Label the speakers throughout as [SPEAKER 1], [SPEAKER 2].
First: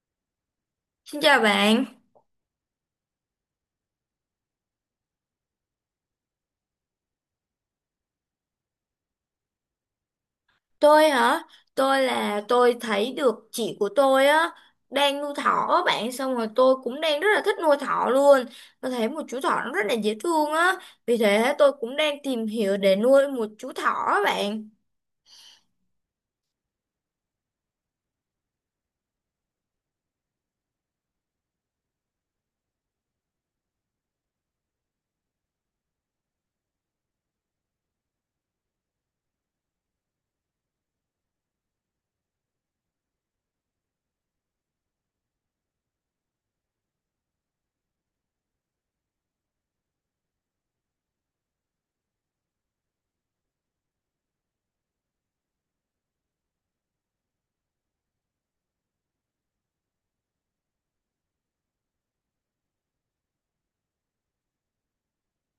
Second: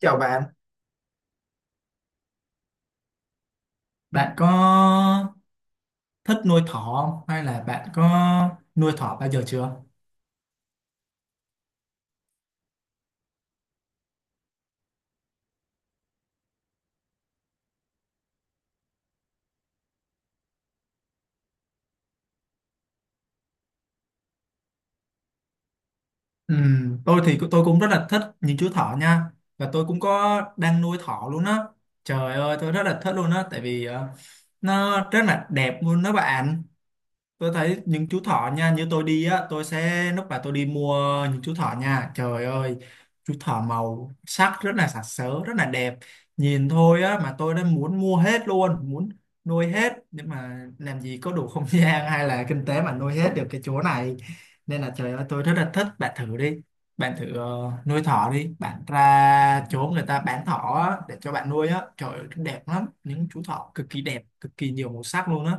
[SPEAKER 1] Chào bạn.
[SPEAKER 2] Xin chào bạn,
[SPEAKER 1] Bạn có thích nuôi thỏ không? Hay là bạn có nuôi thỏ bao giờ chưa?
[SPEAKER 2] tôi hả? Tôi là tôi thấy được chị của tôi á đang nuôi thỏ á bạn, xong rồi tôi cũng đang rất là thích nuôi thỏ luôn. Tôi thấy một chú thỏ nó rất là dễ thương á, vì thế tôi cũng đang tìm hiểu để nuôi một chú thỏ á bạn.
[SPEAKER 1] Ừ, tôi thì tôi cũng rất là thích những chú thỏ nha. Và tôi cũng có đang nuôi thỏ luôn á. Trời ơi, tôi rất là thích luôn á. Tại vì nó rất là đẹp luôn đó bạn. Tôi thấy những chú thỏ nha, như tôi đi á, tôi sẽ lúc mà tôi đi mua những chú thỏ nha, trời ơi, chú thỏ màu sắc rất là sặc sỡ, rất là đẹp. Nhìn thôi á mà tôi đã muốn mua hết luôn, muốn nuôi hết, nhưng mà làm gì có đủ không gian hay là kinh tế mà nuôi hết được cái chỗ này. Nên là trời ơi, tôi rất là thích. Bạn thử đi, bạn thử nuôi thỏ đi bạn, ra chỗ người ta bán thỏ á, để cho bạn nuôi á. Trời ơi, đẹp lắm, những chú thỏ cực kỳ đẹp, cực kỳ nhiều màu sắc luôn á.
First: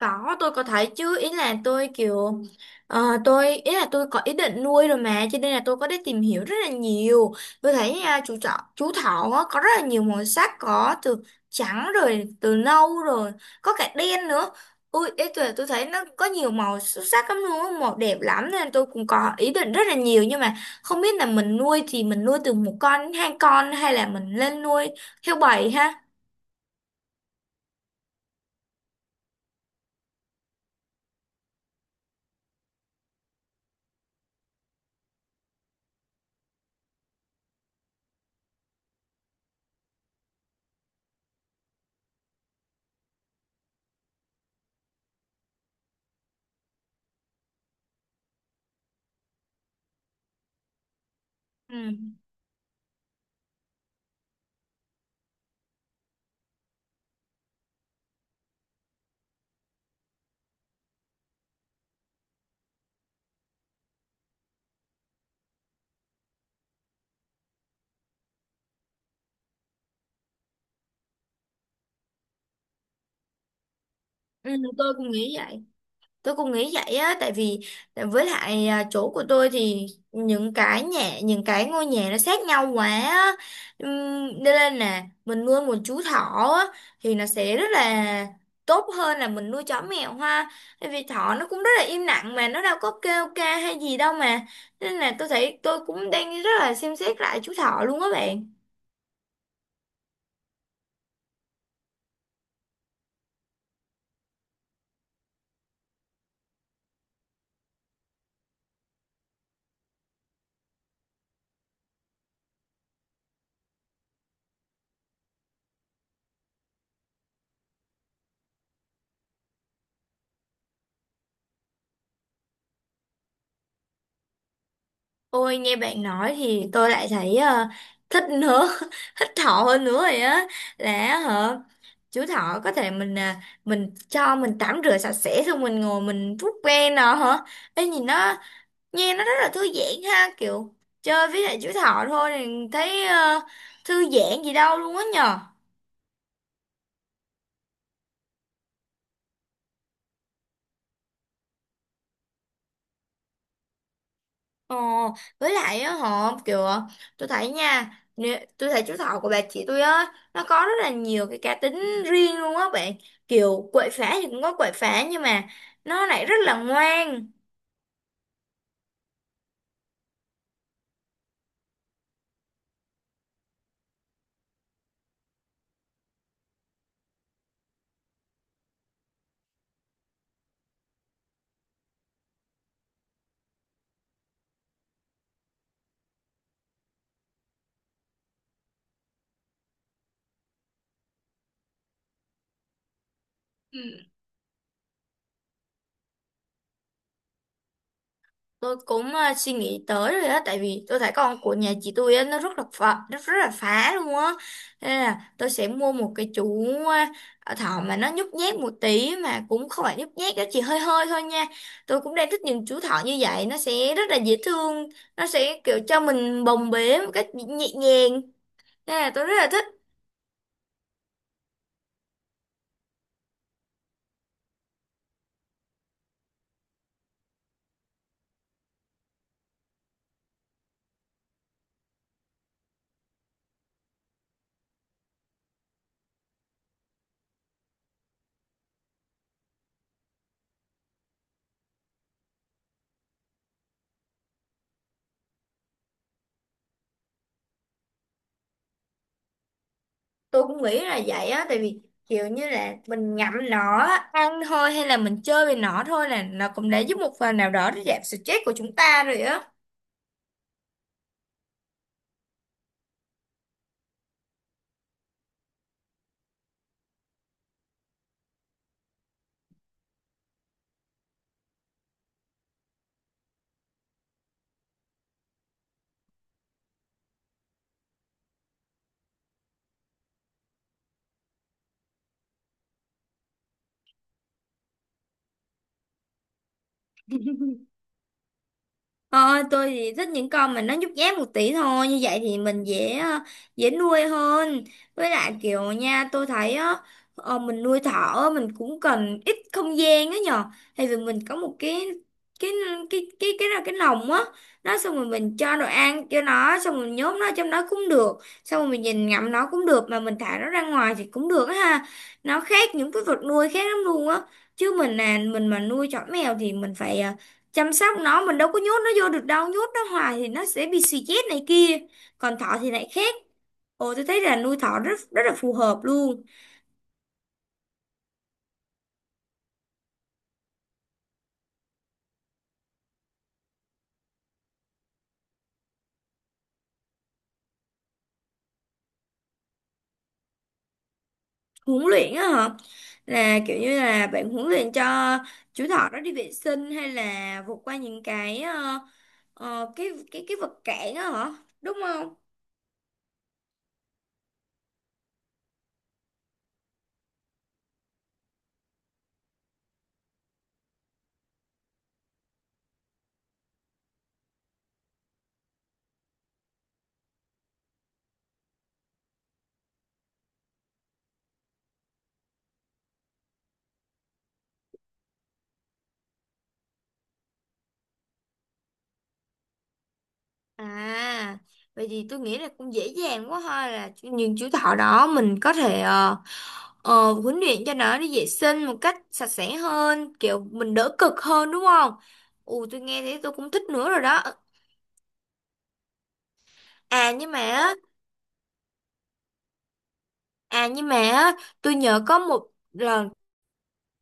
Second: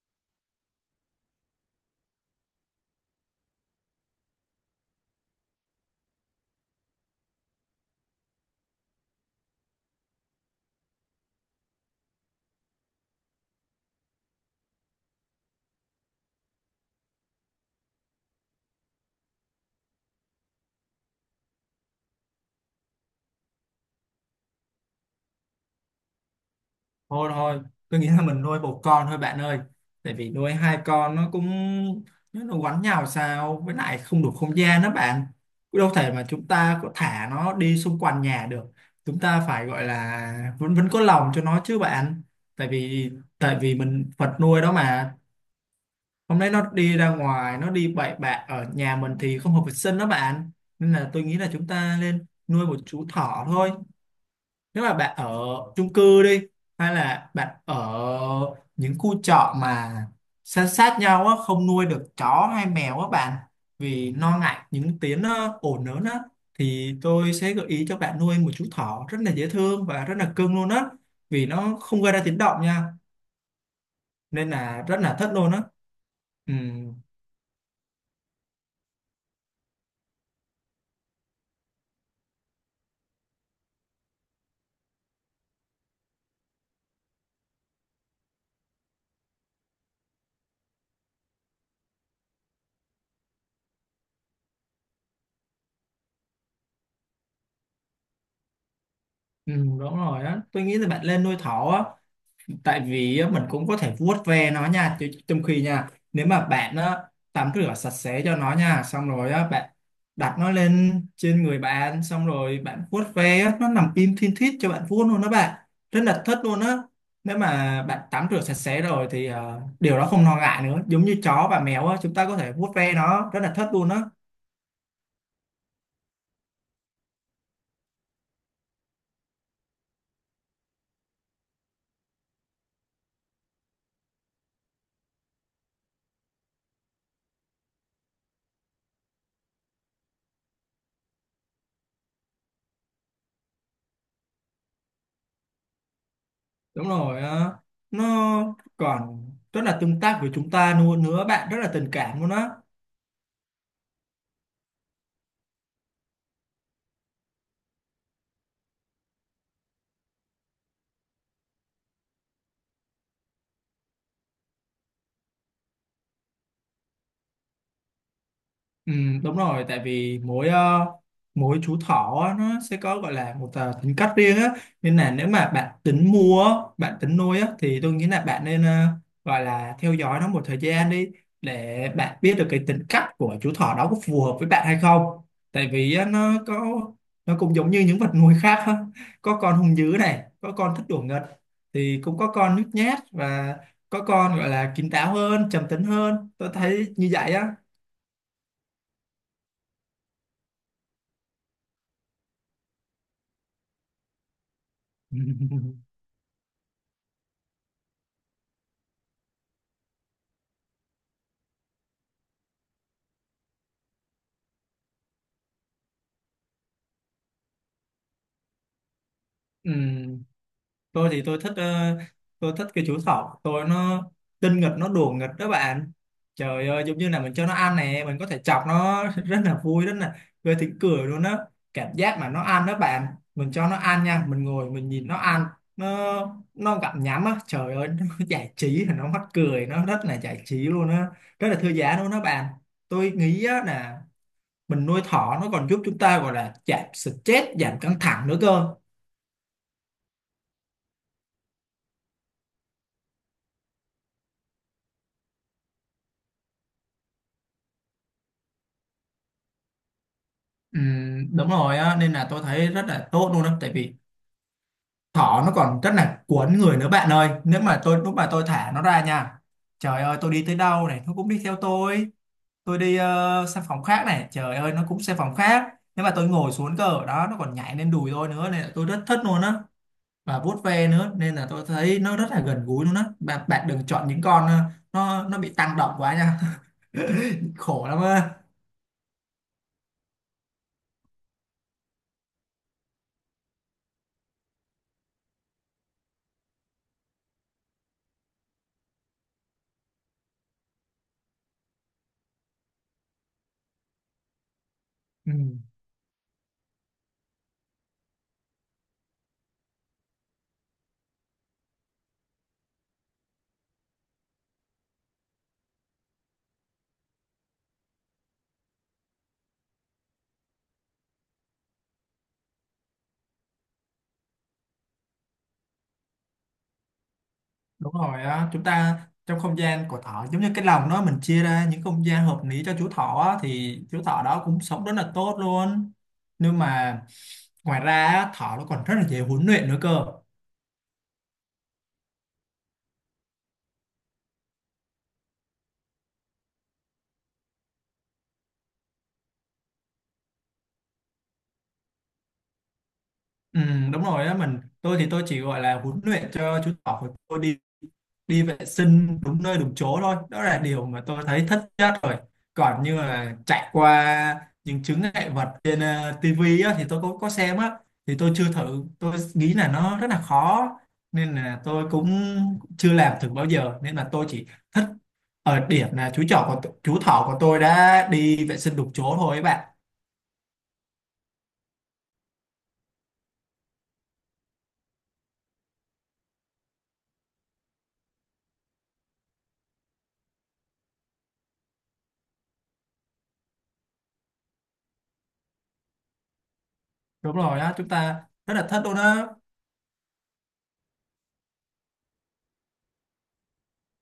[SPEAKER 2] Có, tôi có thấy chứ, ý là tôi kiểu tôi ý là tôi có ý định nuôi rồi mà cho nên là tôi có đi tìm hiểu rất là nhiều. Tôi thấy à, chú thỏ á, có rất là nhiều màu sắc, có từ trắng rồi từ nâu rồi, có cả đen nữa. Ui, ý tôi thấy nó có nhiều màu xuất sắc lắm luôn á, màu đẹp lắm nên tôi cũng có ý định rất là nhiều, nhưng mà không biết là mình nuôi thì mình nuôi từ một con đến hai con hay là mình lên nuôi theo bầy ha.
[SPEAKER 1] Thôi thôi, tôi nghĩ là mình nuôi một con thôi bạn ơi, tại vì nuôi hai con nó cũng nó quánh nhau sao, với lại không đủ không gian đó bạn. Cũng đâu thể mà chúng ta có thả nó đi xung quanh nhà được, chúng ta phải gọi là vẫn vẫn có lòng cho nó chứ bạn. Tại vì tại vì mình vật nuôi đó mà, hôm nay nó đi ra ngoài, nó đi bậy bạ ở nhà mình thì không hợp vệ sinh đó bạn. Nên là tôi nghĩ là chúng
[SPEAKER 2] Ừ.
[SPEAKER 1] ta nên nuôi một chú thỏ thôi. Nếu mà bạn ở chung cư đi, hay là bạn ở những khu trọ mà san sát nhau á, không nuôi được chó hay mèo á bạn, vì lo ngại những tiếng ồn lớn á, thì tôi sẽ gợi ý cho bạn nuôi một chú thỏ rất là dễ thương và rất là cưng luôn á, vì nó không gây ra tiếng động nha,
[SPEAKER 2] Ừ,
[SPEAKER 1] nên là
[SPEAKER 2] tôi
[SPEAKER 1] rất
[SPEAKER 2] cũng
[SPEAKER 1] là thất
[SPEAKER 2] nghĩ
[SPEAKER 1] luôn
[SPEAKER 2] vậy.
[SPEAKER 1] á.
[SPEAKER 2] tôi cũng
[SPEAKER 1] Ừ,
[SPEAKER 2] nghĩ vậy á, tại vì với lại à, chỗ của tôi thì những cái nhà những cái ngôi nhà nó sát nhau quá á. Nên là nè, mình nuôi một chú thỏ á, thì nó sẽ rất là tốt hơn là mình nuôi chó mèo ha, tại vì thỏ nó cũng rất là im lặng mà nó đâu có kêu ca hay gì đâu mà, nên là tôi thấy tôi cũng đang rất là xem xét lại chú thỏ luôn á bạn.
[SPEAKER 1] ừ, đúng rồi á, tôi nghĩ là bạn lên nuôi thỏ á. Tại vì á, mình cũng có thể vuốt ve nó nha trong khi nha, nếu mà bạn á, tắm rửa sạch sẽ cho nó nha, xong rồi á, bạn đặt nó lên trên người bạn, xong rồi bạn vuốt ve á, nó nằm im thin thít cho bạn vuốt luôn đó bạn, rất là thích luôn á. Nếu mà bạn tắm rửa sạch sẽ rồi thì điều đó không lo ngại nữa, giống như chó và mèo á, chúng ta có thể vuốt ve nó, rất là thích luôn á.
[SPEAKER 2] Ôi, nghe bạn nói thì tôi lại thấy thích nữa thích thỏ hơn nữa rồi á, là hả, chú thỏ có thể mình à, mình cho mình tắm rửa sạch sẽ xong mình ngồi mình vuốt ve nó hả? Ê, nhìn nó, nghe nó rất là thư giãn ha, kiểu chơi với lại chú thỏ thôi thì thấy thư giãn gì đâu luôn á nhờ.
[SPEAKER 1] Đúng rồi, nó còn rất là tương tác với chúng ta luôn nữa bạn, rất là tình cảm luôn á.
[SPEAKER 2] Ờ, với lại á họ kiểu tôi thấy nha, nè, tôi thấy chú thỏ của bà chị tôi á nó có rất là nhiều cái cá tính riêng luôn á bạn, kiểu quậy phá thì cũng có quậy phá nhưng mà nó lại rất là ngoan.
[SPEAKER 1] Ừ, đúng rồi, tại vì mỗi mỗi chú thỏ á, nó sẽ có gọi là một tính cách riêng á. Nên là nếu mà bạn tính mua á, bạn tính nuôi á, thì tôi nghĩ là bạn nên gọi là theo dõi nó một thời gian đi, để bạn biết được cái tính cách của chú thỏ đó có phù hợp với bạn hay không. Tại vì á, nó cũng giống như những vật nuôi khác á. Có con hung dữ này, có con thích đùa nghịch, thì cũng có con nhút nhát, và có con gọi là kín đáo hơn, trầm tính hơn, tôi thấy như vậy á.
[SPEAKER 2] Tôi cũng suy nghĩ tới rồi á, tại vì tôi thấy con của nhà chị tôi á nó rất là phá, rất rất là phá luôn á, nên là tôi sẽ mua một cái chú thỏ mà nó nhút nhát một tí, mà cũng không phải nhút nhát đó, chỉ hơi hơi thôi nha. Tôi cũng đang thích những chú thỏ như vậy, nó sẽ rất là dễ thương, nó sẽ kiểu cho mình bồng bế một cách nhẹ nhàng, nên là tôi rất là thích.
[SPEAKER 1] Ừ, tôi thì tôi thích tôi thích cái chú thỏ tôi, nó tinh nghịch, nó đùa nghịch đó bạn. Trời ơi, giống như là mình cho nó ăn nè, mình có thể chọc nó rất là vui, rất là gây tiếng cười luôn đó. Cảm giác mà nó ăn đó bạn, mình cho nó ăn nha, mình ngồi mình nhìn nó ăn, nó nó gặm nhắm á, trời ơi nó giải trí, nó mắc cười, nó rất là giải trí luôn á, rất là thư giãn luôn đó bạn. Tôi nghĩ á là mình nuôi thỏ nó còn giúp chúng ta gọi là giảm stress, giảm căng thẳng nữa cơ.
[SPEAKER 2] Tôi cũng nghĩ là vậy á, tại vì kiểu như là mình ngậm nó á, ăn thôi hay là mình chơi với nó thôi là nó cũng đã giúp một phần nào đó để giảm stress của chúng ta rồi á.
[SPEAKER 1] Ừ, đúng rồi á, nên là tôi thấy rất là tốt luôn đó, tại vì thỏ nó còn rất là cuốn người nữa bạn ơi. Nếu mà tôi lúc mà tôi thả nó ra nha, trời ơi, tôi đi tới đâu này nó cũng đi theo tôi. Tôi đi sang phòng khác này, trời ơi, nó cũng sang phòng khác. Nếu mà tôi ngồi xuống cơ ở đó, nó còn nhảy lên đùi tôi nữa, nên là tôi rất thích luôn á, và vuốt ve nữa, nên là tôi thấy nó rất là gần gũi luôn á bạn. Bạn đừng chọn những con nó bị tăng động quá nha. Khổ lắm á.
[SPEAKER 2] Ờ, tôi thì thích những con mà nó nhút nhát một tí thôi, như vậy thì mình dễ dễ nuôi hơn. Với lại kiểu nha, tôi thấy á, mình nuôi thỏ á, mình cũng cần ít không gian á nhờ, thì vì mình có một cái cái lồng á, nó xong rồi
[SPEAKER 1] Ừ.
[SPEAKER 2] mình cho đồ ăn cho nó, xong rồi mình nhốt nó trong đó cũng được, xong rồi mình nhìn ngắm nó cũng được, mà mình thả nó ra ngoài thì cũng được á ha. Nó khác những cái vật nuôi khác lắm luôn á, chứ mình mà nuôi chó mèo thì mình phải chăm sóc nó, mình đâu có nhốt nó vô được đâu, nhốt nó hoài thì nó sẽ bị suy chết này kia, còn thỏ thì lại khác. Ồ, tôi thấy là nuôi thỏ rất rất là phù hợp luôn.
[SPEAKER 1] Đúng rồi á, chúng ta trong không gian của thỏ giống như cái lồng đó, mình chia ra những không gian hợp lý cho chú thỏ á, thì chú thỏ đó cũng sống rất là tốt luôn. Nhưng mà ngoài ra á, thỏ nó còn rất là dễ huấn luyện nữa cơ.
[SPEAKER 2] Huấn luyện á hả? Là kiểu như là bạn huấn luyện cho chú thỏ nó đi vệ sinh, hay là vượt qua những cái cái vật cản á hả, đúng không?
[SPEAKER 1] Ừ, đúng rồi á, tôi thì tôi chỉ gọi là huấn luyện cho chú thỏ của tôi đi đi vệ sinh đúng nơi đúng chỗ thôi, đó là điều mà tôi thấy thất nhất rồi. Còn như là chạy qua những chướng ngại vật trên tivi á, thì tôi có xem á, thì tôi chưa thử, tôi nghĩ là nó rất là khó, nên là tôi cũng chưa làm thử bao giờ, nên là tôi chỉ thích ở điểm là chú thỏ của tôi đã đi vệ sinh đúng chỗ thôi ấy bạn.
[SPEAKER 2] À, vậy thì tôi nghĩ là cũng dễ dàng quá ha, là những chú thỏ đó mình có thể huấn luyện cho nó đi vệ sinh một cách sạch sẽ hơn, kiểu mình đỡ cực hơn, đúng không? Ù, tôi nghe thấy tôi cũng thích nữa rồi đó. À nhưng
[SPEAKER 1] Đúng
[SPEAKER 2] mà
[SPEAKER 1] rồi
[SPEAKER 2] á-
[SPEAKER 1] á, chúng ta rất là thất luôn á.
[SPEAKER 2] à, nhưng mà á, tôi nhớ có một lần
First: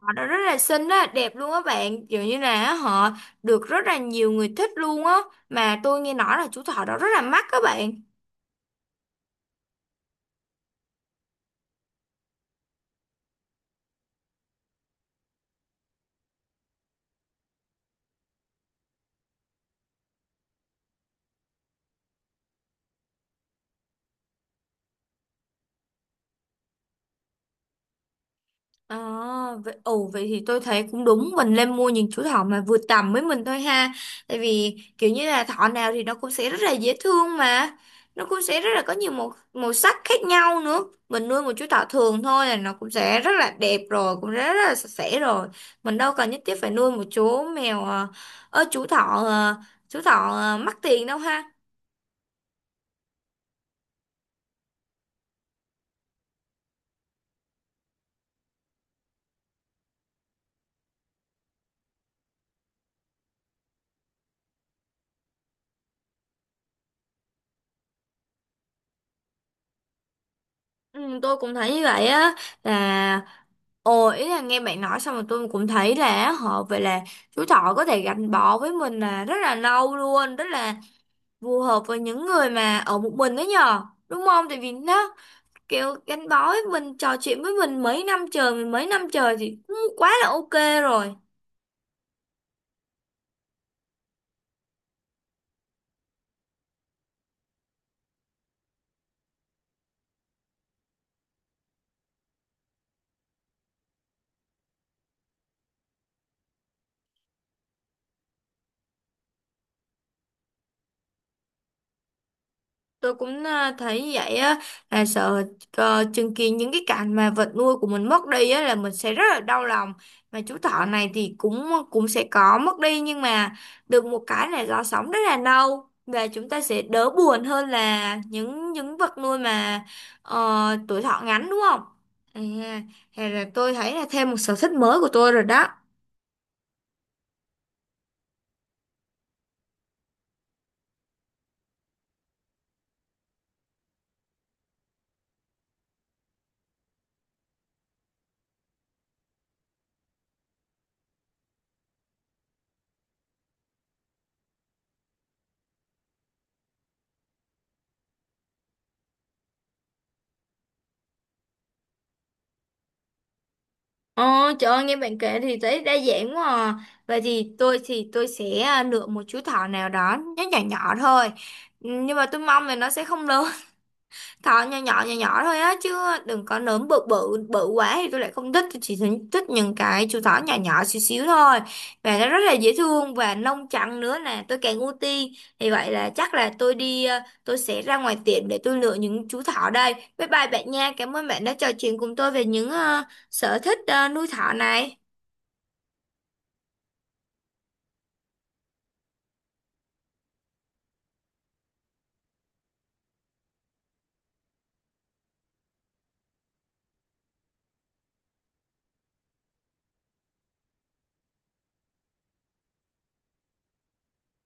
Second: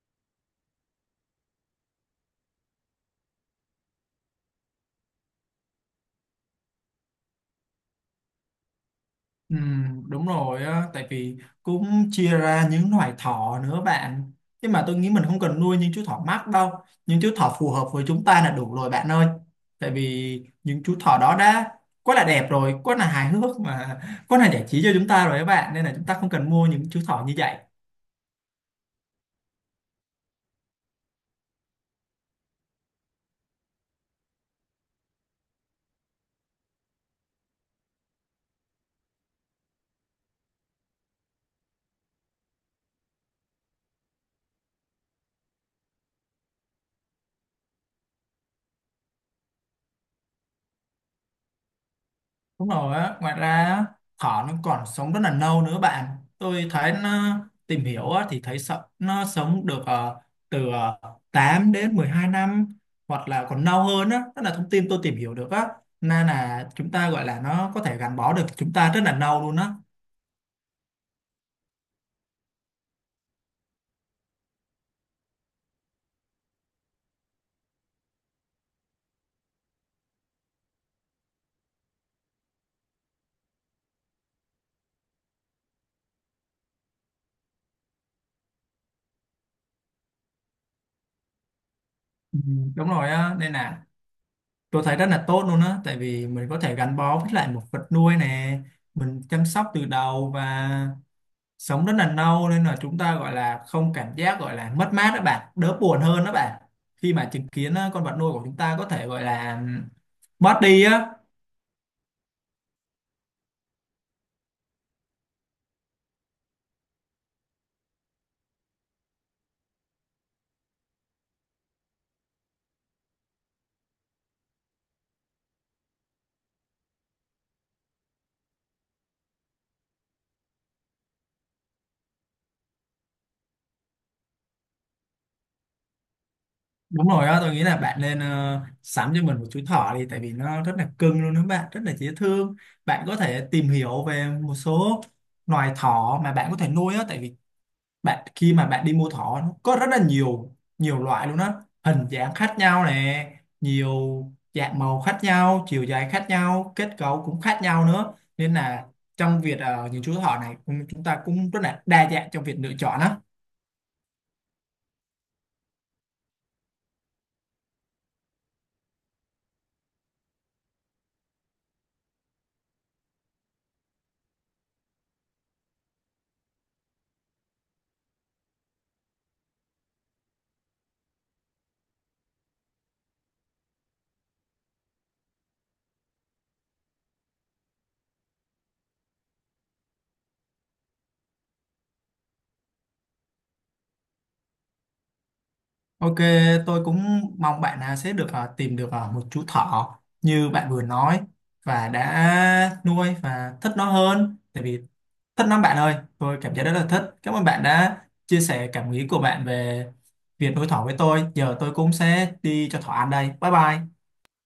[SPEAKER 2] họ đó rất là xinh á, đẹp luôn á bạn, kiểu như là họ được rất là nhiều người thích luôn á, mà tôi nghe nói là chú thỏ đó rất là mắc các bạn.
[SPEAKER 1] Ừ, đúng rồi á, tại vì cũng chia ra những loài thỏ nữa bạn. Nhưng mà tôi nghĩ mình không cần nuôi những chú thỏ mắc đâu. Những chú thỏ phù hợp với chúng ta là đủ rồi bạn ơi. Tại vì những chú thỏ đó đã quá là đẹp rồi, quá là hài hước, mà quá là giải trí cho chúng ta rồi các bạn. Nên là chúng ta không cần mua những chú thỏ như vậy.
[SPEAKER 2] À, ồ vậy thì tôi thấy cũng đúng, mình nên mua những chú thỏ mà vừa tầm với mình thôi ha, tại vì kiểu như là thỏ nào thì nó cũng sẽ rất là dễ thương mà, nó cũng sẽ rất là có nhiều màu màu sắc khác nhau nữa. Mình nuôi một chú thỏ thường thôi là nó cũng sẽ rất là đẹp rồi, cũng rất là sạch sẽ rồi, mình đâu cần nhất thiết phải nuôi một chú thỏ ờ, mắc tiền đâu ha.
[SPEAKER 1] Đúng rồi á, ngoài ra á, thỏ nó còn sống rất là lâu nữa bạn. Tôi thấy nó tìm hiểu á, thì thấy sợ nó sống được từ 8 đến 12 năm, hoặc là còn lâu hơn á, đó là thông tin tôi tìm hiểu được á. Nên là chúng ta gọi là nó có thể gắn bó được chúng ta rất là lâu luôn á.
[SPEAKER 2] Ừ, tôi cũng thấy như vậy á, là Ồ, ý là nghe bạn nói xong rồi tôi cũng thấy là họ vậy là chú thỏ có thể gắn bó với mình là rất là lâu luôn, rất là phù hợp với những người mà ở một mình đó nhờ. Đúng không? Tại vì nó kiểu gắn bó với mình, trò chuyện với mình mấy năm trời, thì cũng quá là ok rồi.
[SPEAKER 1] Ừ, đúng rồi á, nên là tôi thấy rất là tốt luôn á, tại vì mình có thể gắn bó với lại một vật nuôi nè, mình chăm sóc từ đầu và sống rất là lâu, nên là chúng ta gọi là không cảm giác gọi là mất mát đó bạn, đỡ buồn hơn đó bạn khi mà chứng kiến con vật nuôi của chúng ta có thể gọi là mất đi á.
[SPEAKER 2] Tôi cũng à, thấy vậy á, là sợ chứng kiến những cái cảnh mà vật nuôi của mình mất đi á là mình sẽ rất là đau lòng, mà chú thỏ này thì cũng cũng sẽ có mất đi nhưng mà được một cái là nó sống rất là lâu, và chúng ta sẽ đỡ buồn hơn là những vật nuôi mà tuổi thọ ngắn, đúng không? À, hay là tôi thấy là thêm một sở thích mới của tôi rồi đó.
[SPEAKER 1] Đúng rồi á, tôi nghĩ là bạn nên sắm cho mình một chú thỏ đi, tại vì nó rất là cưng luôn đó bạn, rất là dễ thương. Bạn có thể tìm hiểu về một số loài thỏ mà bạn có thể nuôi á, tại vì bạn khi mà bạn đi mua thỏ, nó có rất là nhiều nhiều loại luôn á, hình dáng khác nhau nè, nhiều dạng màu khác nhau, chiều dài khác nhau, kết cấu cũng khác nhau nữa. Nên là trong việc những chú thỏ này cũng- chúng ta cũng rất là đa dạng trong việc lựa chọn á.
[SPEAKER 2] Ờ, trời ơi, nghe bạn kể thì thấy đa dạng quá à. Vậy thì tôi sẽ à, lựa một chú thỏ nào đó nó nhỏ nhỏ thôi. Ừ, nhưng mà tôi mong là nó sẽ không lớn, thỏ nhỏ nhỏ nhỏ nhỏ thôi á, chứ đừng có nấm bự bự bự quá thì tôi lại không thích. Tôi chỉ thích thích những cái chú thỏ nhỏ nhỏ xíu xíu thôi, và nó rất là dễ thương, và lông trắng nữa nè tôi càng ưu tiên. Thì vậy là chắc là tôi đi tôi sẽ ra ngoài tiệm để tôi lựa những chú thỏ đây. Bye bye bạn nha, cảm ơn bạn đã trò chuyện cùng tôi về những sở thích nuôi thỏ này.
[SPEAKER 1] Ok, tôi cũng mong bạn à, sẽ được tìm được một chú thỏ như bạn vừa nói và đã nuôi và thích nó hơn. Tại vì thích lắm bạn ơi, tôi cảm thấy rất là thích. Cảm ơn bạn đã chia sẻ cảm nghĩ của bạn về việc đối thoại với tôi. Giờ tôi cũng sẽ đi cho thỏa ăn đây. Bye bye.